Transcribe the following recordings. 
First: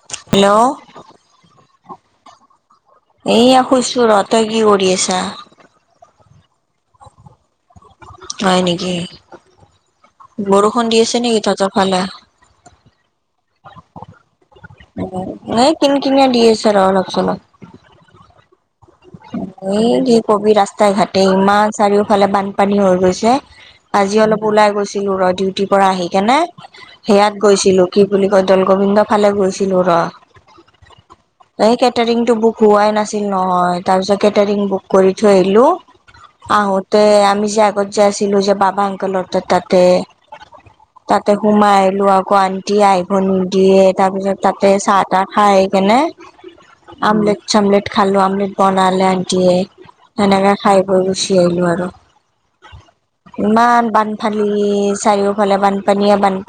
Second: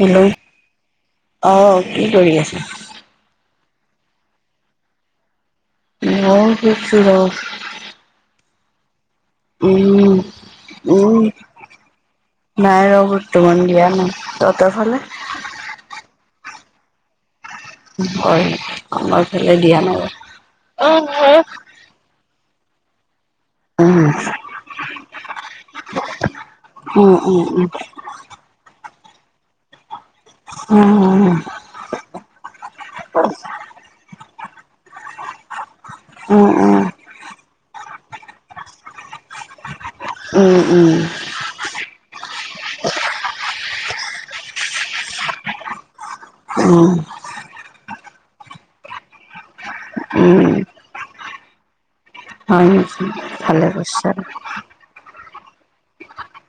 Hello, অ, কি কৰি আছা? এইয়া শুইছো ৰ, তই কি কৰি আছা? [unintelligible] হয় নেকি? উম, বৰষুণ দি আছে উম, নেকি তহঁতৰ ফালে? নাই ৰ, বৰ্তমান দিয়া নাই। তহঁতৰ ফালে? এই কিনকিনীয়া দি আছে ৰ অলপ-চলপ। হয়। আমাৰ ফালে দিয়া এই নাই। কি কবি ৰাস্তা ঘাটে ইমান চাৰিওফালে বানপানী হৈ গৈছে। উম, আজি অলপ ওলাই গৈছিলো, ৰ ডিউটিৰ পৰা আহি কেনে উম, সেয়াত উম, গৈছিলো। কি বুলি কয়, দৌল গোবিন্দ ফালে গৈছিলো ৰ, উম, [inaudible] এই কেটাৰিং টো বহোৱাই নাছিল নহয়, তাৰ পিছত কেটাৰিং বুক কৰি থৈ আহিলো, উম, আহোতে আমি য গতজা আছিলিলো যে, বাবা অংক লত তাতে উম, উম, তাতে সোমাই আহিলো আকৌ আণ্টি আই আহিব নিদিয়ে তাৰ পিছত তাতে চাহ-তাহ খাই আহি কেনে উম, মট- চমলেট খালালো আমলেট বনালে আন্টিয়ে সেনেকে উম, খাই গৈ গুচি আাইলো আৰু, হয় নেকি? ভালে ইমান কৰিছা। বানপানী চাৰিওফালে বাণ বানপানী, বাণ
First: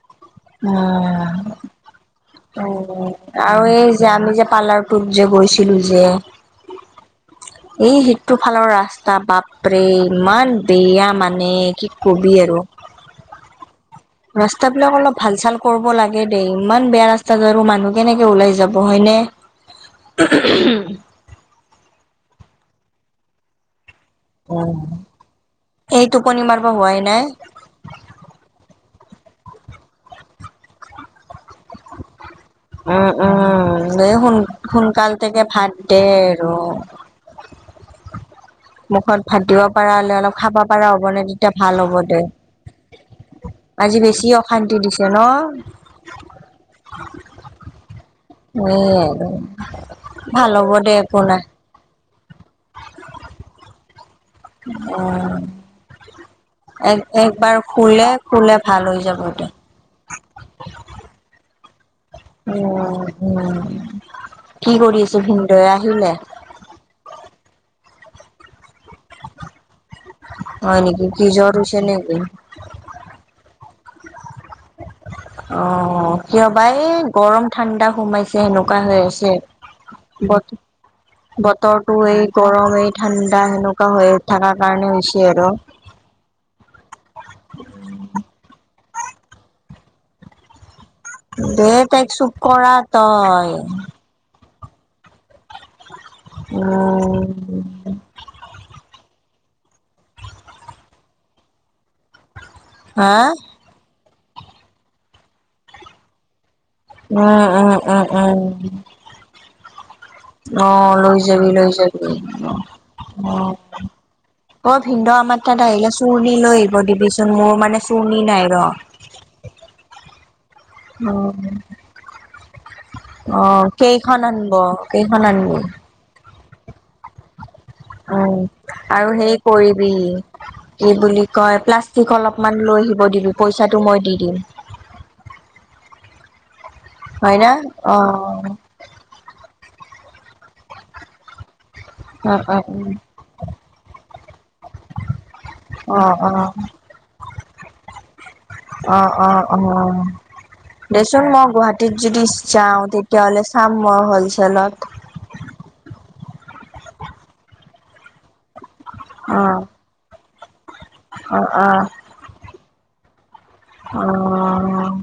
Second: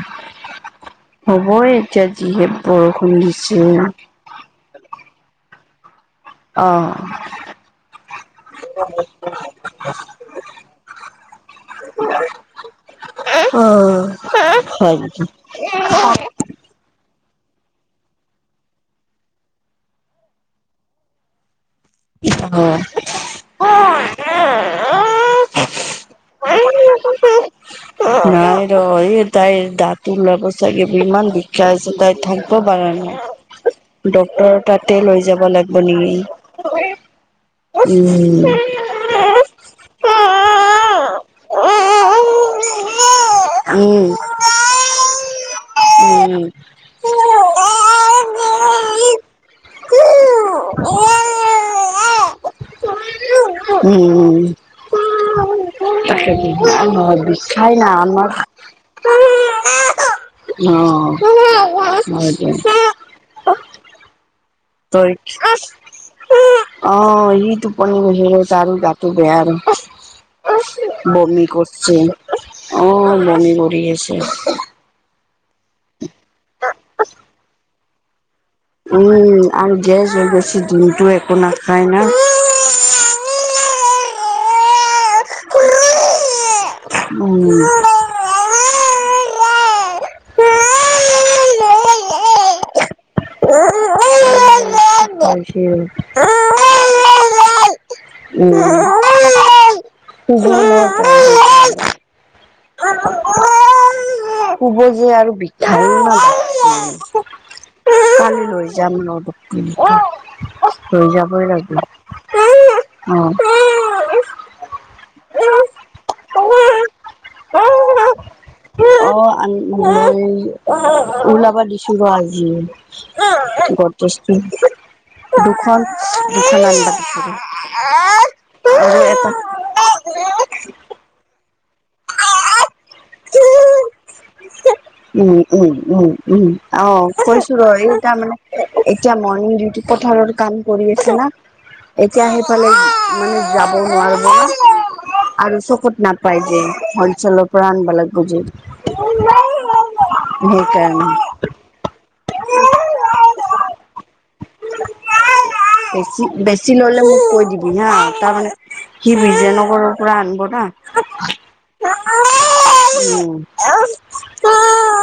[inaudible] উম হ'বই এতিয়া যিহে উম বৰষুণ আৰু দিছে। এই যে আমি যে পাৰ্লাৰটোত যে গৈছিলো যে, অ', এই সেইটোফালৰ ৰাস্তা বাপ ইমান বেয়া মানে কি কবি আৰু অ', ৰাস্তা হয় বিলাক অলপ নেকি? ভাল চাল-কৰিব লাগে দেই ইমান বেয়া ৰাস্তাত আৰু মানুহ কেনেকে ওলাই যাব, হয়নে? [unintelligible] অ'। উম, অ'। এই টোপনি মাৰিবা হোৱাই নাই। তাই ৰ এ তাইৰ দাঁত লাব চাগে, ইমান বিখ্যায় আছে তাইৰ থাক উম উম, এই স তাতে লৈ যাব সোনকাললেতে থাক লাগিব দে নেকি? আৰু। উম। মুখত ভাত দিব পাৰা হ'লে অলপ খাবা পাৰা হ'ব নে তেতিয়া ভাল হ'ব দে, আজি বেছি অশান্তি দিছে ন। উম। এ উম। আৰু, ভাল হ'ব দে একো নাই। উম। উম, এক, নহয় একবাৰ বিচাই না শুলে আমাক শুলে ভাল হৈ যাব দে। অ'। হয় দে উম উম, কি কৰি তই আছে ভিন্দয়ে আহিলে? অ' ই টোপনি গৈছিলো জাৰু তা গা টো বেয়া বোলে, হয় নেকি আৰু কি বমি জ্বৰ হৈছে কৰিছি। নেকি অ' বমি কৰি আছে। অ' কিয় বা এই গৰম ঠাণ্ডা সোমাইছে সেনেকুৱা হৈ আছে, উম আৰু গেছ হৈ বত গৈছে দিনটো একো নাখায় বতৰটো না। এই গৰম এই ঠাণ্ডা সেনেকুৱা হৈ থকাৰ কাৰণে হৈছে আৰু। উম। দে তাইক চপ কৰা তই। [unintelligible] উম। [unintelligible] হা কব যে আৰু বিখায় ন। [unintelligible] [unintelligible] অ' লৈ যাবই যাবি লৈ লাগিব যাবি অ'। অ' ভিনদেউ আমাৰ তাত আহিলে চুৰ্ণি লৈ আহিব দিবিচোন, মোৰ অ মানে চুৰণি নাই ৰ। [unintelligible] ওলাবা দিছো ৰ আজি, অ কেইখন গডৰেজটো আনিব কেইখন আনিবি দুখন দুখ আনবা দিছো ৰ। উম, আৰু সেই কৰিবি এই বুলি কয়, প্লাষ্টিক অলপমান লৈ আহিব দিলো পইচাটো মই দি দিম। উম, উম, উম, উম, আহ হয় না কৈছো ৰ, এই তাৰ অ', মানে এতিয়া মৰ্ণিং ডিউটি পথাৰৰ কাম কৰি আছে না। এতিয়া অ', অ', সেইফালে উম, মানে যাব নোৱাৰিব। আৰু চকুত অ', নাপাই অ', যে, হ'লচেলৰ পৰা আনবা লাগব গজি। অ' অ', অ' সেইকাৰণে। দেচোন মই গুৱাহাটী যদি যাও, তেতিয়াহ'লে চাম মই হ'লচেলত। বেছি, বেছি ল'লে মোক কৈ দিবি হা, তাৰমানে সি অ', বিজয়নগৰৰ পৰা আনিব না। অ', অ', অ',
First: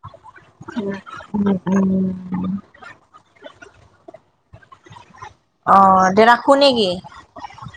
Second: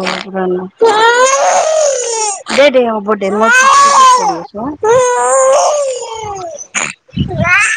[unintelligible] উম, উম, উম। দে দে হু'ব ছো [unintelligible] অ', দে ৰাখো নেকি। া [unintelligible]